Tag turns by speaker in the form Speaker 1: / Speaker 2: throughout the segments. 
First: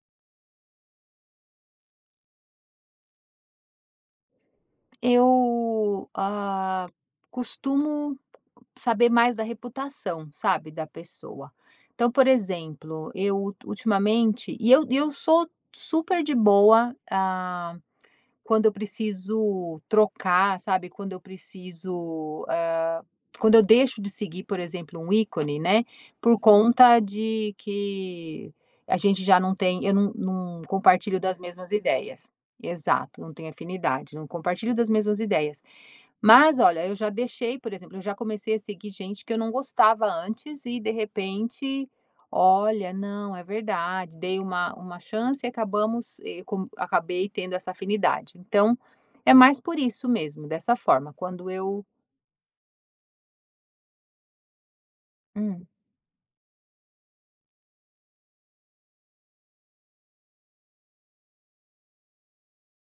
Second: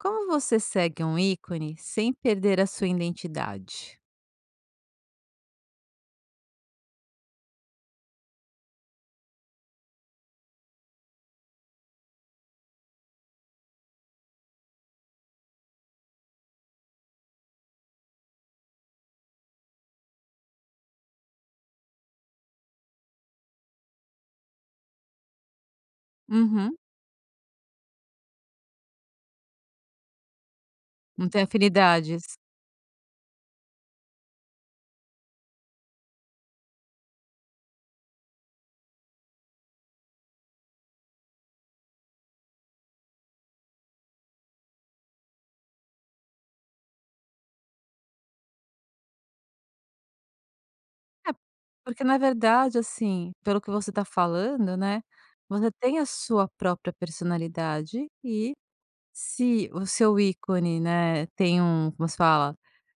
Speaker 1: Como você segue um ícone sem perder a sua identidade?
Speaker 2: Eu, hã, costumo saber mais da reputação, sabe, da pessoa. Então, por exemplo, eu ul ultimamente e eu eu sou super de boa, ah, quando eu preciso trocar, sabe? Quando eu preciso hã quando eu deixo de seguir, por exemplo, um ícone, né? Por
Speaker 1: Uhum.
Speaker 2: conta de que a gente já não tem eu não não compartilho
Speaker 1: Não
Speaker 2: das
Speaker 1: tem
Speaker 2: mesmas ideias.
Speaker 1: afinidades.
Speaker 2: Exato, não tenho afinidade, não compartilho das mesmas ideias. Mas, olha, eu já deixei por exemplo, eu já comecei a seguir gente que eu não gostava antes e de repente, olha, não, é verdade, dei uma uma chance e acabamos, e com acabei tendo essa afinidade. Então, é mais por isso mesmo, dessa forma,
Speaker 1: É,
Speaker 2: quando eu
Speaker 1: porque na verdade, assim, pelo que você tá falando, né,
Speaker 2: Hum.
Speaker 1: você tem a sua própria personalidade e, se o seu ícone, né, tem um como se fala?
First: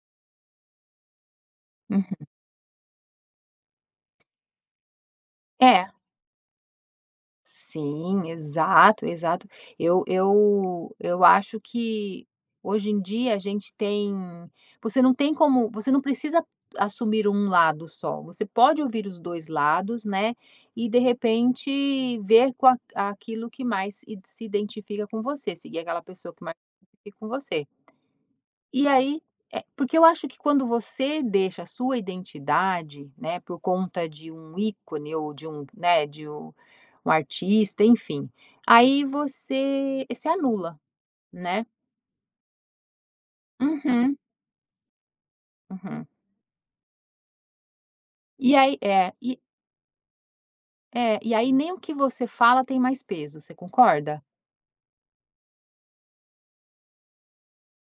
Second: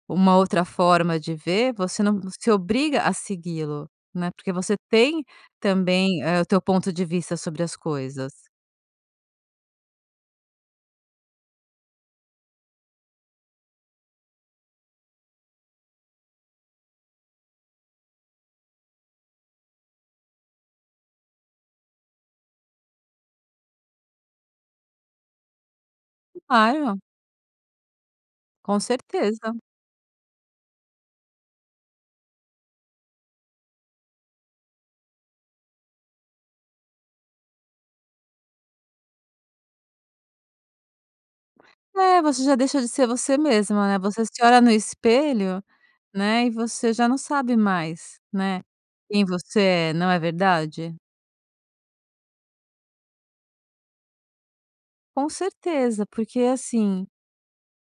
Speaker 1: Uma outra forma de ver, você não
Speaker 2: Uhum.
Speaker 1: se obriga a segui-lo, né, porque você tem
Speaker 2: É.
Speaker 1: também eh o teu ponto de vista sobre as
Speaker 2: Sim,
Speaker 1: coisas.
Speaker 2: exato, exato. Eu eu eu acho que hoje em dia a gente tem você não tem como você não precisa assumir 1 lado só, você pode ouvir os 2 lados, né, e de repente ver com a aquilo que mais s se identifica com você. Seguir aquela pessoa que mais se
Speaker 1: Claro.
Speaker 2: identifica com você.
Speaker 1: Com
Speaker 2: E aí
Speaker 1: certeza.
Speaker 2: eh, porque eu acho que quando você deixa a sua identidade, né, por conta de um ícone ou de um né, de u um artista, enfim, aí você se anula, né?
Speaker 1: É. Você já deixou de ser você mesma, né,
Speaker 2: Uhum.
Speaker 1: você se olha no espelho,
Speaker 2: Uhum.
Speaker 1: né, e você já não sabe mais,
Speaker 2: E
Speaker 1: né,
Speaker 2: aí é
Speaker 1: quem
Speaker 2: e
Speaker 1: você é. Não é verdade?
Speaker 2: É. E aí nem o que você fala tem mais peso, você concorda?
Speaker 1: Com certeza. Porque, assim,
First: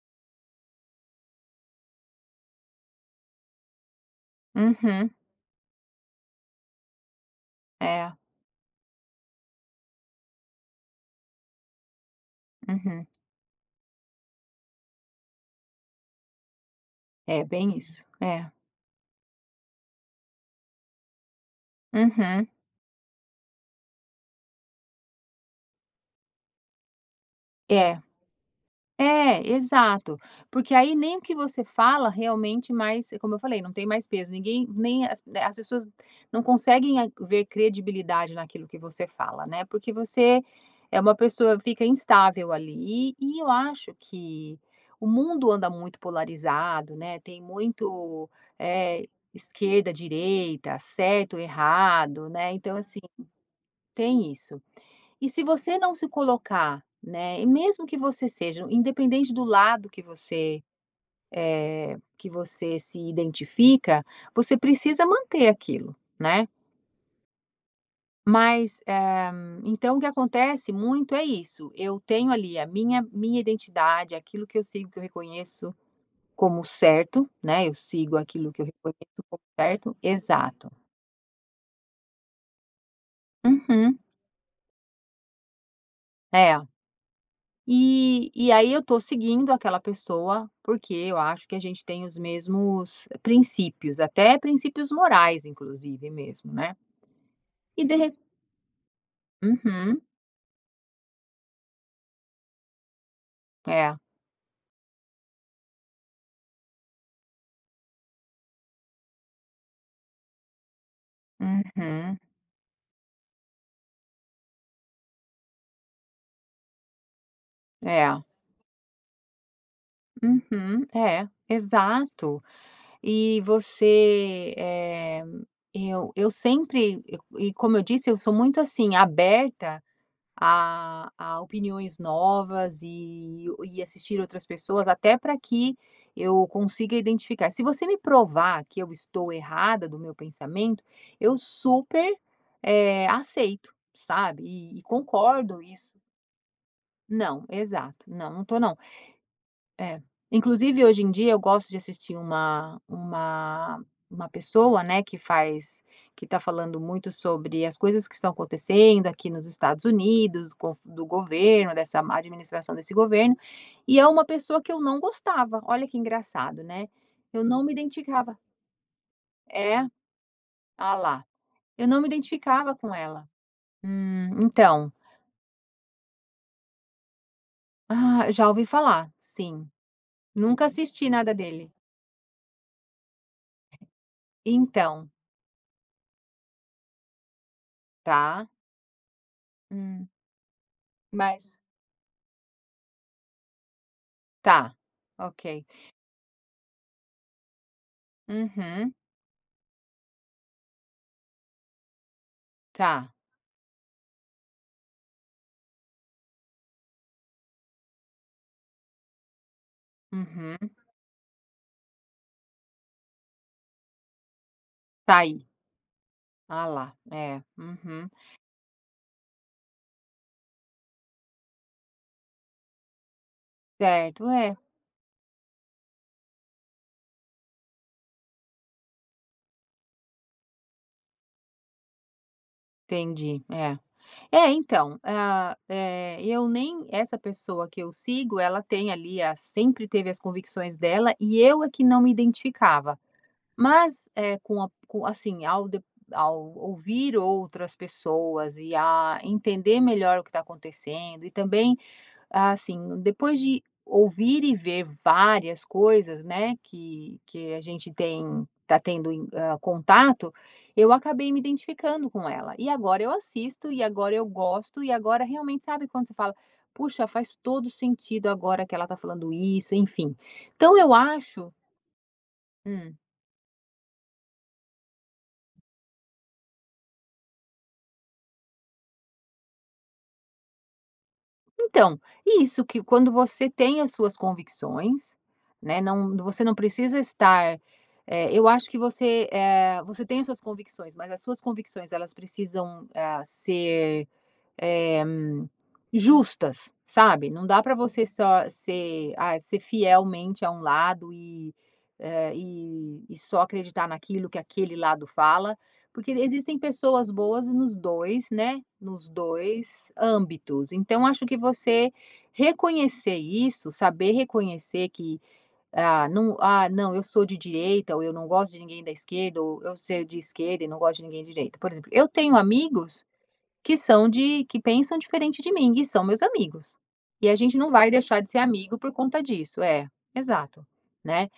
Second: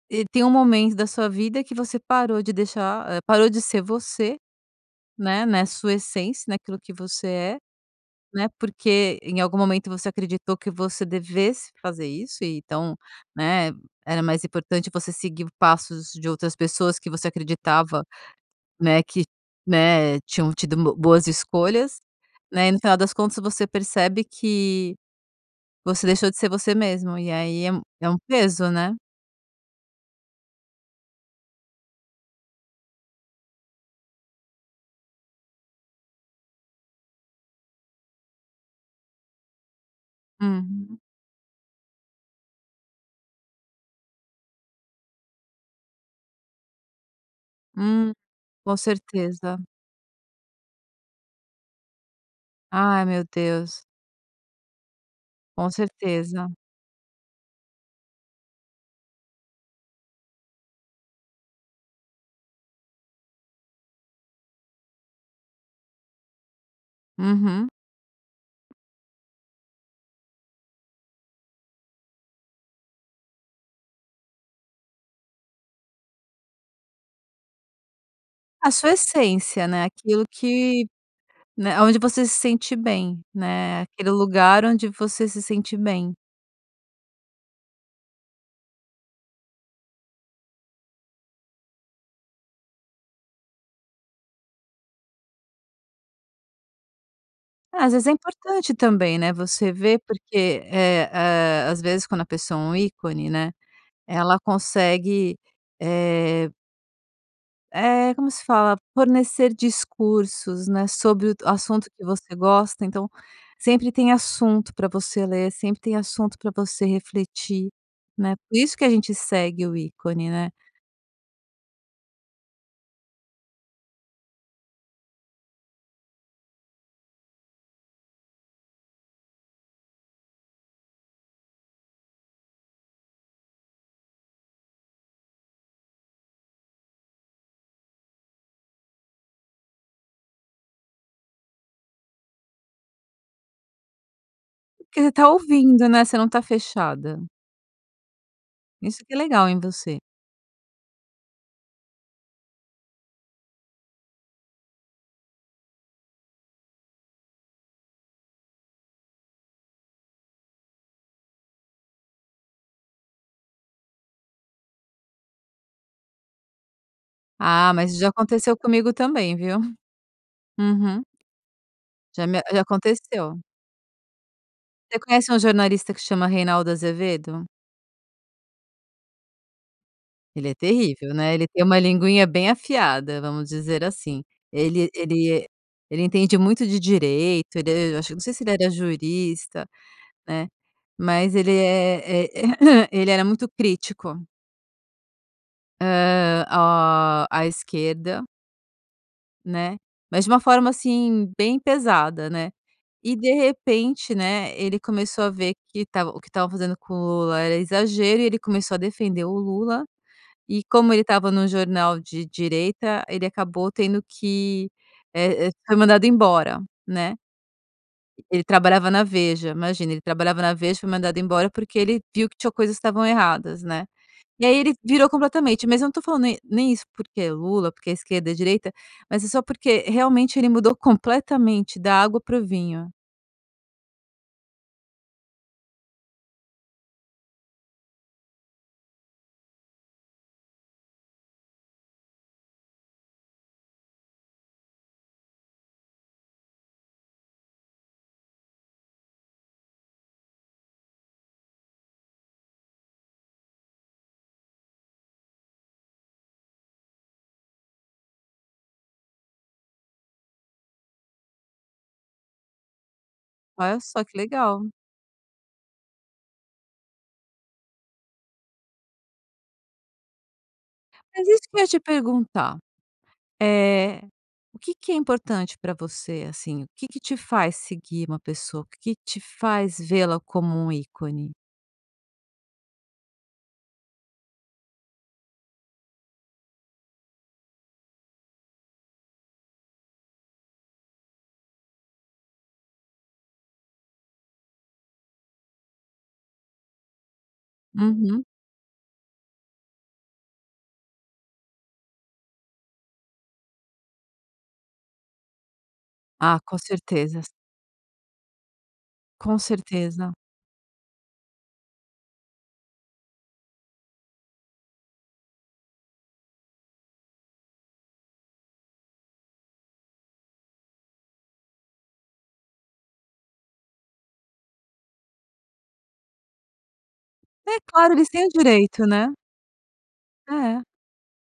Speaker 1: e tem um momento da sua vida que você parou de deixar ah parou de ser você,
Speaker 2: Uhum.
Speaker 1: né? Na sua essência, naquilo que você é,
Speaker 2: É.
Speaker 1: né? Porque em algum momento você acreditou que você devesse fazer isso e então,
Speaker 2: Uhum.
Speaker 1: né, era mais importante você seguir passos de outras pessoas que você
Speaker 2: É, bem isso.
Speaker 1: acreditava,
Speaker 2: É.
Speaker 1: né, que, né, tinham tido bo boas escolhas,
Speaker 2: Uhum.
Speaker 1: né? E no final das contas você percebe que você deixou de ser você mesmo e aí é um
Speaker 2: É.
Speaker 1: é um peso, né?
Speaker 2: É, exato. Porque aí nem o que você fala realmente mais como eu falei, não tem mais peso. Ninguém nem as as pessoas não conseguem ver credibilidade naquilo que você fala, né, porque você é
Speaker 1: Uhum.
Speaker 2: uma pessoa, fica instável ali e e eu acho que o mundo anda muito polarizado, né? Tem
Speaker 1: Hum.
Speaker 2: muito,
Speaker 1: Com
Speaker 2: eh,
Speaker 1: certeza.
Speaker 2: esquerda, direita, certo e errado, né, então assim,
Speaker 1: Ai meu Deus.
Speaker 2: tem isso. E se
Speaker 1: Com
Speaker 2: você não se
Speaker 1: certeza.
Speaker 2: colocar, né e mesmo que você seja independente do lado que você, eh, que você se identifica, você precisa manter aquilo, né?
Speaker 1: Uhum.
Speaker 2: Mas eh, então o que acontece muito é isso: eu tenho ali a minha minha identidade, aquilo que eu sigo, que eu reconheço como certo, né? Eu sigo aquilo que eu
Speaker 1: A sua
Speaker 2: reconheço como
Speaker 1: essência, né?
Speaker 2: certo.
Speaker 1: Aquilo
Speaker 2: Exato.
Speaker 1: que, né aonde você se sente bem, né?
Speaker 2: Uhum.
Speaker 1: Aquele lugar onde você se sente bem.
Speaker 2: É. E e aí eu tô seguindo aquela pessoa, porque eu acho que a gente tem os mesmos princípios, até princípios morais inclusive mesmo, né? E
Speaker 1: Às vezes é
Speaker 2: derre
Speaker 1: importante também, né, você ver,
Speaker 2: Uhum.
Speaker 1: porque eh, ah, às vezes quando a pessoa é um ícone, né,
Speaker 2: É.
Speaker 1: ela consegue, eh eh, como se fala? Fornecer discursos, né, sobre d o assunto que
Speaker 2: Uhum.
Speaker 1: você gosta. Então sempre tem assunto pra você ler, sempre tem assunto pra você refletir,
Speaker 2: É.
Speaker 1: né? Por isso que a gente segue o ícone, né?
Speaker 2: Uhum. É. Exato. E você eh eu eu sempre e e como eu disse eu sou muito, assim, aberta a a opiniões novas e e assistir outras pessoas, até pra que eu consiga identificar se você me provar que eu estou errada do meu pensamento, eu super, eh, aceito, sabe? E e
Speaker 1: Porque você tá
Speaker 2: concordo
Speaker 1: ouvindo,
Speaker 2: isso.
Speaker 1: né? Você não tá fechada.
Speaker 2: Não. Exato. Não, não tô não.
Speaker 1: Isso que é legal em você.
Speaker 2: É. Inclusive, hoje em dia eu gosto de assistir uma uma uma pessoa, né, que faz que tá falando muito sobre as coisas que estão acontecendo aqui nos Estados Unidos, com o do governo, dessa má administração desse governo. E é uma pessoa que eu não gostava. Olha que engraçado, né? Eu não
Speaker 1: Ah,
Speaker 2: me
Speaker 1: mas já
Speaker 2: identificava.
Speaker 1: aconteceu comigo também, viu?
Speaker 2: É? Ah
Speaker 1: Uhum.
Speaker 2: lá. Eu não me
Speaker 1: Já me já
Speaker 2: identificava com ela.
Speaker 1: aconteceu.
Speaker 2: Hum. Então.
Speaker 1: Você conhece um jornalista que chama Reinaldo Azevedo?
Speaker 2: Ah, já ouvi falar. Sim.
Speaker 1: Ele é
Speaker 2: Nunca assisti
Speaker 1: terrível,
Speaker 2: nada
Speaker 1: né? Ele tem
Speaker 2: dele.
Speaker 1: uma linguinha bem afiada, vamos dizer assim. Ele
Speaker 2: Então.
Speaker 1: ele ele entende muito de direito, ele acho que não sei se
Speaker 2: Tá.
Speaker 1: ele era jurista,
Speaker 2: Hum.
Speaker 1: né, mas ele
Speaker 2: Mas
Speaker 1: é é ele era muito crítico.
Speaker 2: Tá. Ok.
Speaker 1: Hã, o a esquerda.
Speaker 2: Uhum.
Speaker 1: Né? Mas de uma forma assim, bem pesada, né?
Speaker 2: Tá.
Speaker 1: E de repente, né, ele começou a ver que tava o que tava fazendo com o Lula era exagero e ele começou a defender o Lula.
Speaker 2: Uhum.
Speaker 1: E como ele tava no jornal de direita ele acabou tendo que,
Speaker 2: Sair.
Speaker 1: eh eh foi mandado embora,
Speaker 2: Alá,
Speaker 1: né.
Speaker 2: eh. Uhum.
Speaker 1: Ele trabalhava na Veja, imagina, ele trabalhava na Veja e foi mandado embora porque ele viu que tinham coisas que estavam erradas, né?
Speaker 2: Certo.
Speaker 1: E
Speaker 2: É.
Speaker 1: aí ele virou completamente. Mas eu não estou falando nem nem isso porque é Lula, porque é esquerda e direita, mas é só porque realmente ele mudou completamente da água para o vinho.
Speaker 2: Entendi, é. É, então, ah, eh, eu nem essa pessoa que eu sigo, ela tem ali a sempre teve as convicções dela, e eu é que não me identificava. Mas, eh, com a com a assim, ao ao ouvir outras pessoas e a entender melhor o que está acontecendo e também assim, depois de ouvir e ver várias coisas, né? Que que a gente tem tá tendo, ah, contato eu acabei me identificando com ela. E agora eu assisto,
Speaker 1: Olha
Speaker 2: e
Speaker 1: só
Speaker 2: agora
Speaker 1: que
Speaker 2: eu
Speaker 1: legal.
Speaker 2: gosto, e agora realmente sabe quando você fala: "Puxa, faz todo o sentido agora que ela tá falando isso", enfim, então eu
Speaker 1: Mas isso
Speaker 2: acho
Speaker 1: que eu ia te perguntar.
Speaker 2: Hum.
Speaker 1: eh. O que que é importante pra você, assim? O que que te faz seguir uma pessoa? O que que te faz vê-la como um ícone?
Speaker 2: Então, isso que quando você tem as suas convicções, né. Não você não precisa estar, eh, eu acho que você, eh, você tem as suas convicções, mas as suas convicções elas precisam, ah, ser, eh, justas, sabe? Não dá pra você
Speaker 1: Uhum.
Speaker 2: só ser, ah, ser fielmente a um lado e, ah, e e só acreditar naquilo que aquele lado fala, porque
Speaker 1: Ah, com
Speaker 2: existem pessoas
Speaker 1: certezas.
Speaker 2: boas nos 2, né, nos
Speaker 1: Com
Speaker 2: 2
Speaker 1: certeza.
Speaker 2: âmbitos. Então acho que você reconhecer isso, saber reconhecer que, ah, hum, ah, não, eu sou de direita, ou eu não gosto de ninguém da esquerda ou eu sou de esquerda e não gosto de ninguém de direita. Por exemplo, eu tenho amigos, que são de que pensam diferente de mim e são meus amigos. E a
Speaker 1: É
Speaker 2: gente num vai
Speaker 1: claro, eles
Speaker 2: deixar
Speaker 1: têm o
Speaker 2: de ser amigo
Speaker 1: direito,
Speaker 2: por
Speaker 1: né?
Speaker 2: conta disso. É.
Speaker 1: É.
Speaker 2: Exato. Né?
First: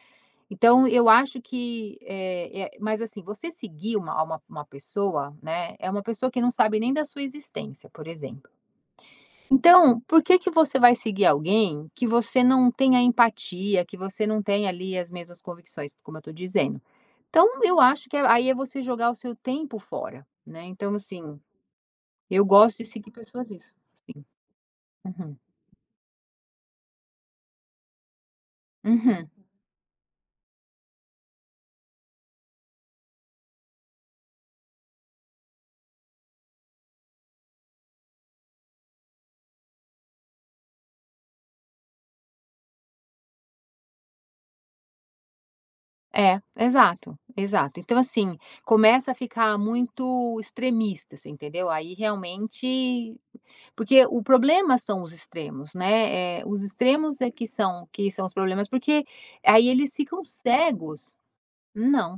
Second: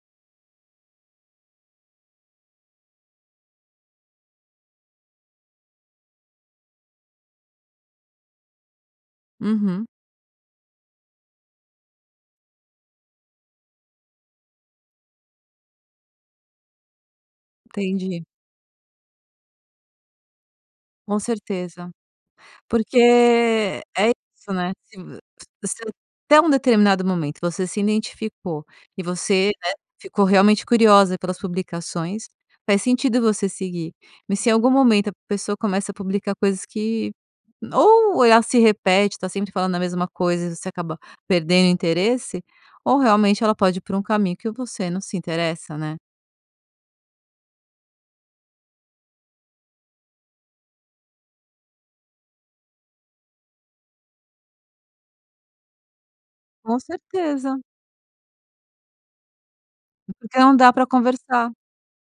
Speaker 2: Então eu acho que, eh eh mas assim você seguir uma uma uma pessoa, né, é uma pessoa que não sabe nem da sua existência, por exemplo.
Speaker 1: Uhum.
Speaker 2: Então, por que que você vai seguir alguém que você não tenha empatia, que você não tenha ali as mesmas convicções? Como eu estou dizendo. Então, eu acho que
Speaker 1: Entendi.
Speaker 2: aí é você jogar o seu tempo fora, né? Então,
Speaker 1: Com
Speaker 2: assim,
Speaker 1: certeza.
Speaker 2: eu gosto de
Speaker 1: Porque
Speaker 2: seguir pessoas isso.
Speaker 1: é
Speaker 2: Sim.
Speaker 1: isso, né. Se
Speaker 2: Uhum.
Speaker 1: [unintelligible] Até um determinado momento você se identificou e
Speaker 2: Uhum.
Speaker 1: você, né, ficou realmente curiosa pelas publicações, faz sentido você seguir. Mas se em algum momento a pessoa começa a publicar coisas que ou ela se repete, está sempre falando a mesma coisa e você acaba perdendo o interesse ou realmente ela pode ir pra um caminho que você não se interessa, né?
Speaker 2: É. Exato, exato. Então assim, começa a ficar muito extremista, você entendeu? Aí realmente porque o problema são os extremos, né? Eh. Os
Speaker 1: Com
Speaker 2: extremos é que
Speaker 1: certeza.
Speaker 2: são que são os problemas, porque aí eles ficam
Speaker 1: Porque não dá pra
Speaker 2: cegos.
Speaker 1: conversar.
Speaker 2: Não,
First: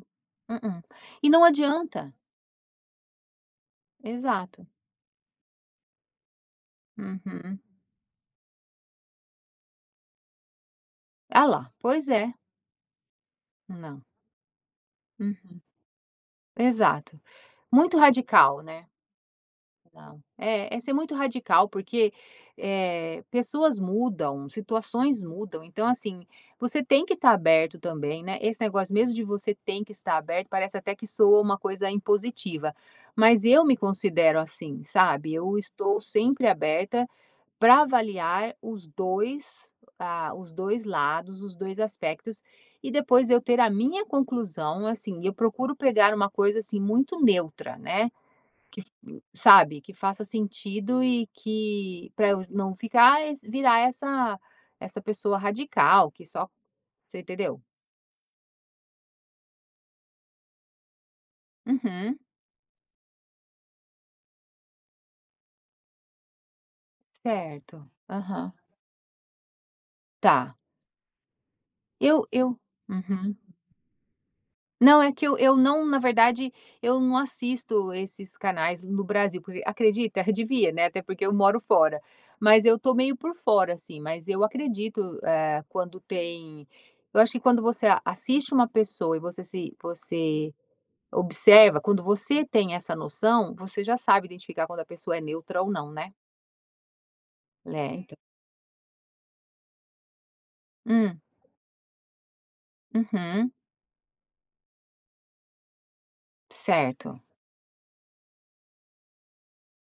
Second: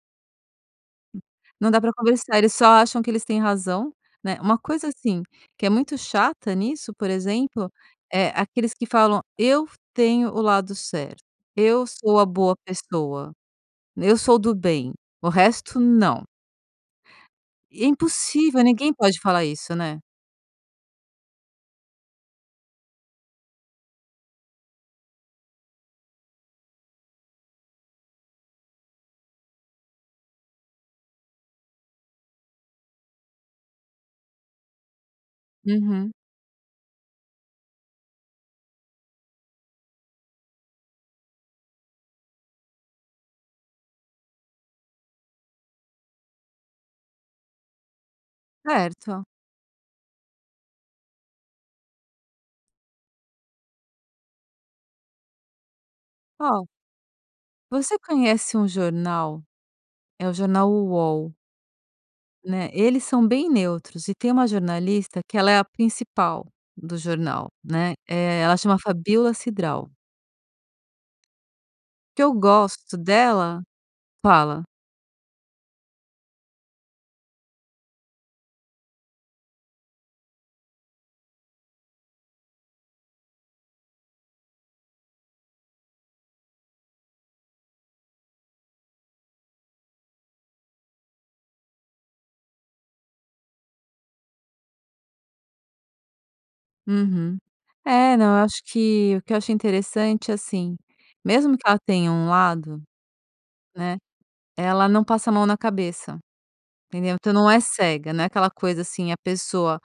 Speaker 2: mm-mm. E não
Speaker 1: Não dá pra
Speaker 2: adianta.
Speaker 1: conversar eles só acham que eles têm razão, né. Uma
Speaker 2: Exato.
Speaker 1: coisa assim, que é muito chata nisso, por
Speaker 2: Uhum.
Speaker 1: exemplo, é, aqueles que falam eu tenho o lado certo,
Speaker 2: Alá.
Speaker 1: eu
Speaker 2: Pois
Speaker 1: sou a
Speaker 2: é.
Speaker 1: boa pessoa,
Speaker 2: Não.
Speaker 1: eu sou do bem, o
Speaker 2: Uhum.
Speaker 1: resto não.
Speaker 2: Exato.
Speaker 1: E é
Speaker 2: Muito radical,
Speaker 1: impossível
Speaker 2: né?
Speaker 1: ninguém pode falar isso, né?
Speaker 2: Ah. Eh. É muito radical porque, eh, pessoas mudam, situações mudam, então assim, você tem que tá aberto também, né? Esse negócio mesmo de você tem que estar aberto, parece até que soa uma coisa impositiva, mas eu me considero assim, sabe? Eu estou
Speaker 1: Uhum.
Speaker 2: sempre aberta pra avaliar os 2, ah, os 2 lados, os 2 aspectos e depois eu ter a minha conclusão. Assim eu procuro pegar uma coisa, assim, muito neutra né? Que
Speaker 1: Certo.
Speaker 2: sabe, que faça sentido e que pra eu não ficar virar essa essa pessoa radical que só
Speaker 1: Qual?
Speaker 2: Você entendeu?
Speaker 1: Você conhece um jornal É o jornal Uol.
Speaker 2: Uhum.
Speaker 1: Né, eles são bem neutros. E tem uma jornalista que ela é a principal do jornal,
Speaker 2: Certo.
Speaker 1: né. Eh,
Speaker 2: Aham.
Speaker 1: ela chama Fabíola Cidral.
Speaker 2: Tá.
Speaker 1: O que
Speaker 2: Eu
Speaker 1: eu
Speaker 2: eu
Speaker 1: gosto
Speaker 2: uhum.
Speaker 1: dela fala.
Speaker 2: Não, é que eu eu não na verdade, eu não assisto esses canais no Brasil, porque acredita? Eu devia, né? Até porque eu moro fora. Mas eu tô meio por fora, assim, mas eu acredito, eh, quando tem eu acho que quando você a assiste uma pessoa e você se você observa quando você tem essa noção, você já sabe identificar quando a pessoa é neutra ou não, né?
Speaker 1: Uhum.
Speaker 2: Né, entã
Speaker 1: É, não, eu acho que o que eu achei interessante, assim
Speaker 2: Hum.
Speaker 1: mesmo que ela tenha um lado,
Speaker 2: Uhum.
Speaker 1: né, ela não passa a mão na cabeça, entendeu?
Speaker 2: Certo.
Speaker 1: Então não é cega. Não é aquela coisa assim: "A pessoa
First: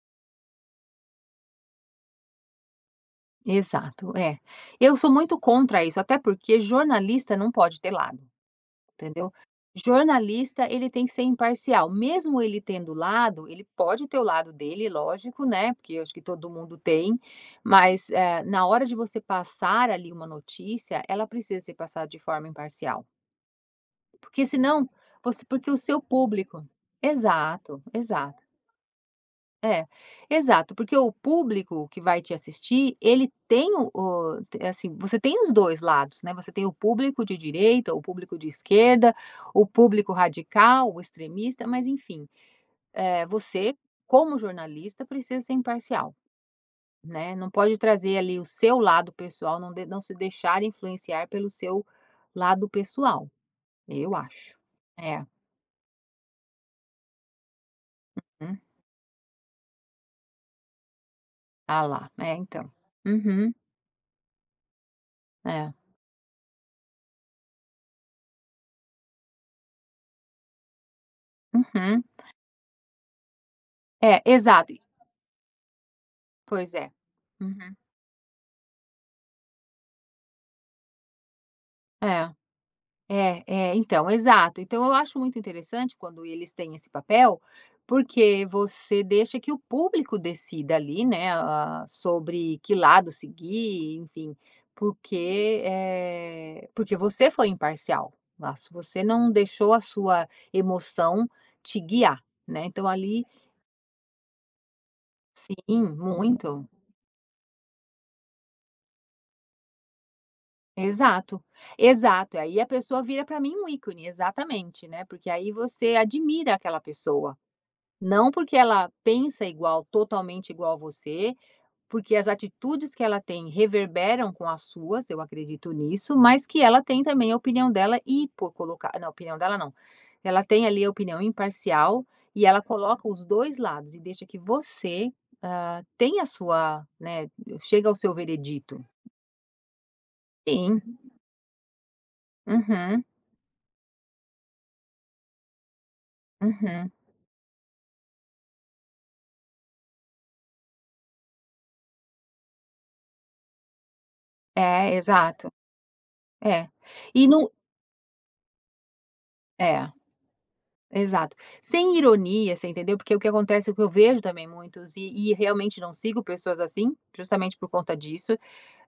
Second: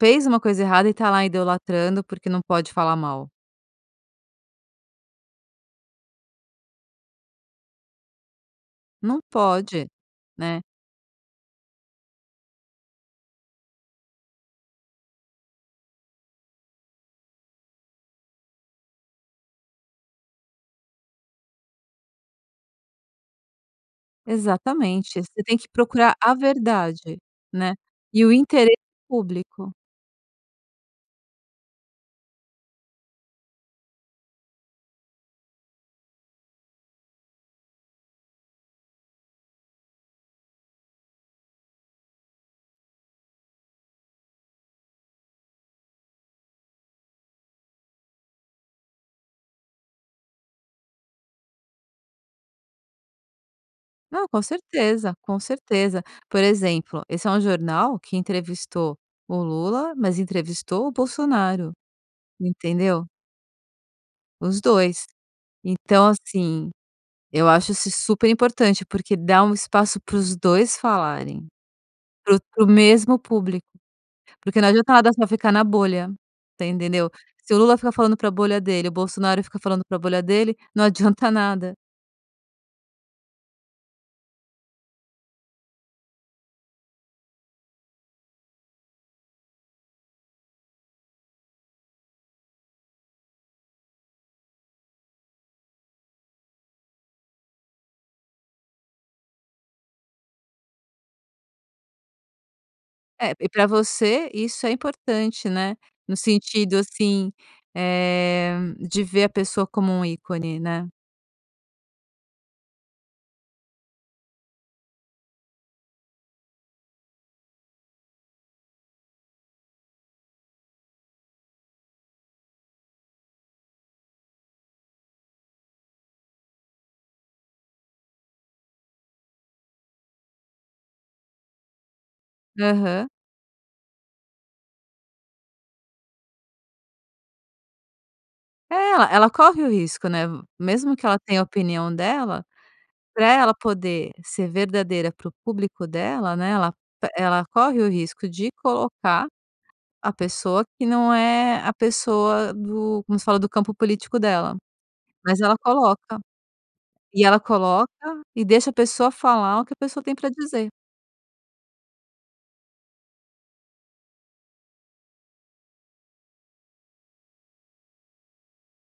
Speaker 1: fez uma coisa errada e tá lá idolatrando, porque não pode falar mal."
Speaker 2: Exato. É. Eu sou muito contra isso, até porque jornalista não pode ter lado,
Speaker 1: Não
Speaker 2: entendeu?
Speaker 1: pode, né?
Speaker 2: Jornalista, ele tem que ser imparcial, mesmo ele tendo lado ele pode ter o lado dele, lógico, né, porque eu acho que todo mundo tem. Mas, eh, na hora de você passar ali uma notícia, ela precisa ser passada de forma imparcial. Porque senão
Speaker 1: Exatamente,
Speaker 2: por
Speaker 1: você tem que
Speaker 2: porque o seu
Speaker 1: procurar a
Speaker 2: público
Speaker 1: verdade, né?
Speaker 2: Exato,
Speaker 1: E o
Speaker 2: exato.
Speaker 1: interesse público.
Speaker 2: É. Exato, porque o público que vai te assistir ele tem o o é assim você tem os 2 lados, né, você tem o público de direita, o público de esquerda, o público radical, o extremista. Mas enfim, eh, você como jornalista precisa ser imparcial, né? Não pode trazer ali o seu lado pessoal, não de não se deixar influenciar pelo seu lado pessoal. Eu
Speaker 1: Não, com
Speaker 2: acho.
Speaker 1: certeza,
Speaker 2: É.
Speaker 1: com certeza. Por exemplo, esse é um jornal que
Speaker 2: Uhum.
Speaker 1: entrevistou o Lula, mas entrevistou o Bolsonaro.
Speaker 2: Ah lá. É, então.
Speaker 1: Entendeu?
Speaker 2: Uhum.
Speaker 1: Os 2.
Speaker 2: É.
Speaker 1: Então, assim, eu acho is isso super importante, porque dá um espaço pros 2 falarem.
Speaker 2: Uhum.
Speaker 1: Pro pro mesmo público
Speaker 2: É,
Speaker 1: porque não
Speaker 2: exato.
Speaker 1: adianta nada só ficar na bolha, te
Speaker 2: Pois é.
Speaker 1: entendeu? Se o
Speaker 2: Uhum.
Speaker 1: Lula fica falando pra bolha dele e o Bolsonaro fica falando pra bolha dele, não adianta nada.
Speaker 2: É. É é, Então, exato! Então eu acho muito interessante quando eles têm esse papel, porque você deixa que o público decida ali, né, ah, sobre que lado seguir, enfim. Porque, eh, porque você foi imparcial lá, se você não deixou a sua emoção te guiar, né, então ali
Speaker 1: É, e pra você isso é importante, né?
Speaker 2: Sim,
Speaker 1: No
Speaker 2: muito.
Speaker 1: sentido, assim, eh, de ver a pessoa como ícone, né?
Speaker 2: Exato. Exato! Aí a pessoa vira pra mim um ícone, exatamente, né, porque aí você admira aquela pessoa. Não porque ela pensa igual, totalmente igual a você, porque as atitudes que ela tem reverberam com as suas, eu acredito nisso, mas que ela tem também a opinião dela e por colocar não, opinião dela não. Ela tem ali a opinião imparcial e ela coloca
Speaker 1: Aham.
Speaker 2: os 2 lados e deixa que você, ah, tenha a sua, né, chega ao seu
Speaker 1: É,
Speaker 2: veredito.
Speaker 1: ela ela corre o risco, né?
Speaker 2: Sim
Speaker 1: Mesmo que ela tenha a opinião dela,
Speaker 2: Uhum.
Speaker 1: pra ela poder ser verdadeira pro público dela, né, ela
Speaker 2: Uhum.
Speaker 1: ela corre o risco de colocar a pessoa que não é a pessoa do como se fala? Do campo político dela.
Speaker 2: É,
Speaker 1: Mas
Speaker 2: exato.
Speaker 1: ela coloca.
Speaker 2: É.
Speaker 1: E
Speaker 2: E
Speaker 1: ela
Speaker 2: no
Speaker 1: coloca e deixa a pessoa falar o que a
Speaker 2: É,
Speaker 1: pessoa tem pra dizer.
Speaker 2: exato. Sem ironia, você entendeu? Porque o que acontece é o que eu vejo também muitos e e realmente não sigo pessoas assim, justamente por conta disso.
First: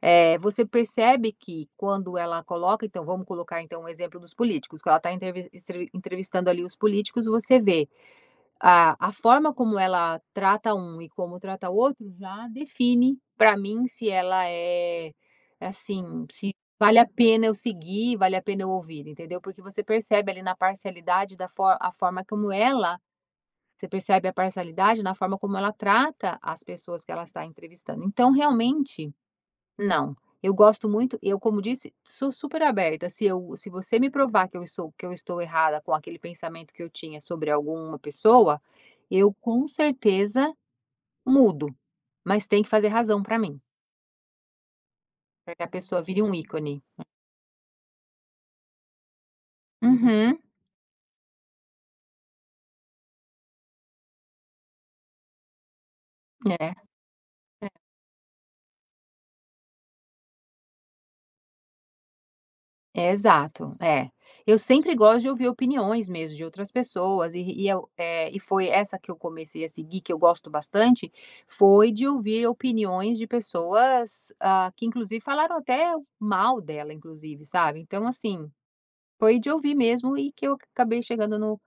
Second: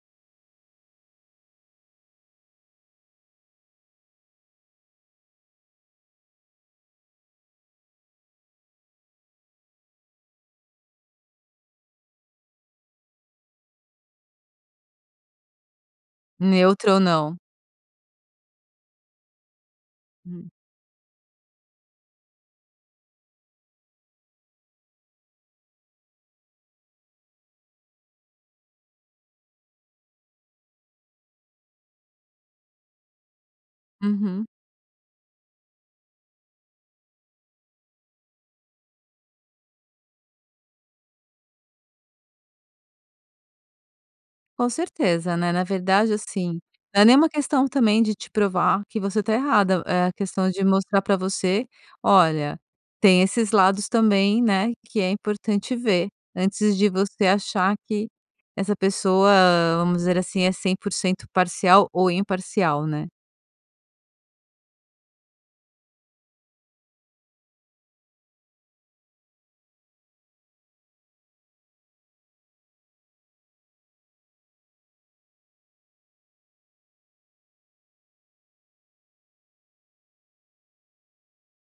Speaker 2: Eh, você percebe que quando ela coloca, então vamos colocar então o exemplo dos políticos que ela tá entrevis entre entrevistando ali os políticos. Você vê a a forma como ela trata 1 e como trata o outro, já define, pra mim, se ela é assim, se
Speaker 1: Neutra ou
Speaker 2: vale a
Speaker 1: não.
Speaker 2: pena eu seguir, vale a pena eu ouvir, entendeu? Porque você percebe ali
Speaker 1: Hum.
Speaker 2: na parcialidade da a forma como ela você percebe a parcialidade na forma como ela trata as pessoas que ela está entrevistando. Então, realmente, não eu gosto muito eu como disse sou super aberta. Se eu se você me
Speaker 1: Uhum.
Speaker 2: provar que eu estou que eu estou errada com aquele pensamento que eu tinha sobre alguma pessoa, eu com certeza mudo, mas tem que fazer razão pra mim.
Speaker 1: Com certeza, né?
Speaker 2: Pra que
Speaker 1: Na
Speaker 2: a pessoa
Speaker 1: verdade,
Speaker 2: vire
Speaker 1: assim,
Speaker 2: ícone.
Speaker 1: não é nem uma questão também de te provar que você tá errada. É a
Speaker 2: Uhum.
Speaker 1: questão de mostrar pra você: "Olha, tem esses lados também, né, que é importante ver."
Speaker 2: É.
Speaker 1: Antes de você achar
Speaker 2: [unintelligible]
Speaker 1: que essa pessoa, vamos dizer assim, é 100% parcial ou imparcial, né?
Speaker 2: Exato, é. Eu sempre gosto de ouvir opiniões mesmo de outras pessoas e e eu, eh e foi essa que eu comecei a seguir, que eu gosto bastante foi de ouvir opiniões de pessoas, ah, que inclusive falaram até mal dela inclusive, sabe? Então, assim, foi de ouvir mesmo e que eu acabei chegando no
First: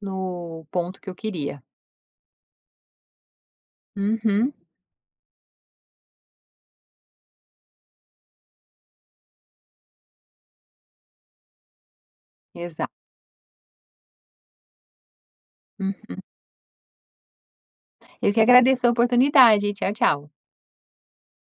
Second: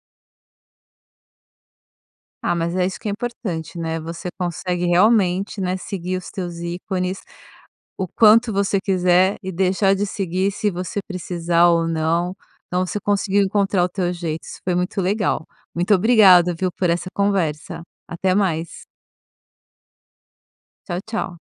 Speaker 2: no ponto que eu queria.
Speaker 1: Ah, mas é isso que é importante, né? Você
Speaker 2: Uhum.
Speaker 1: consegue realmente, né, seguir os teus ícones o quanto você quiser e deixar de seguir, se você precisar ou não. Então
Speaker 2: Exato.
Speaker 1: você conseguiu encontrar o teu jeito, isso foi muito legal. Muito
Speaker 2: Uhum.
Speaker 1: obrigado, viu, por essa conversa.
Speaker 2: Eu
Speaker 1: Até
Speaker 2: que
Speaker 1: mais.
Speaker 2: agradeço a oportunidade. Tchau, tchau.
Speaker 1: Tchau, tchau.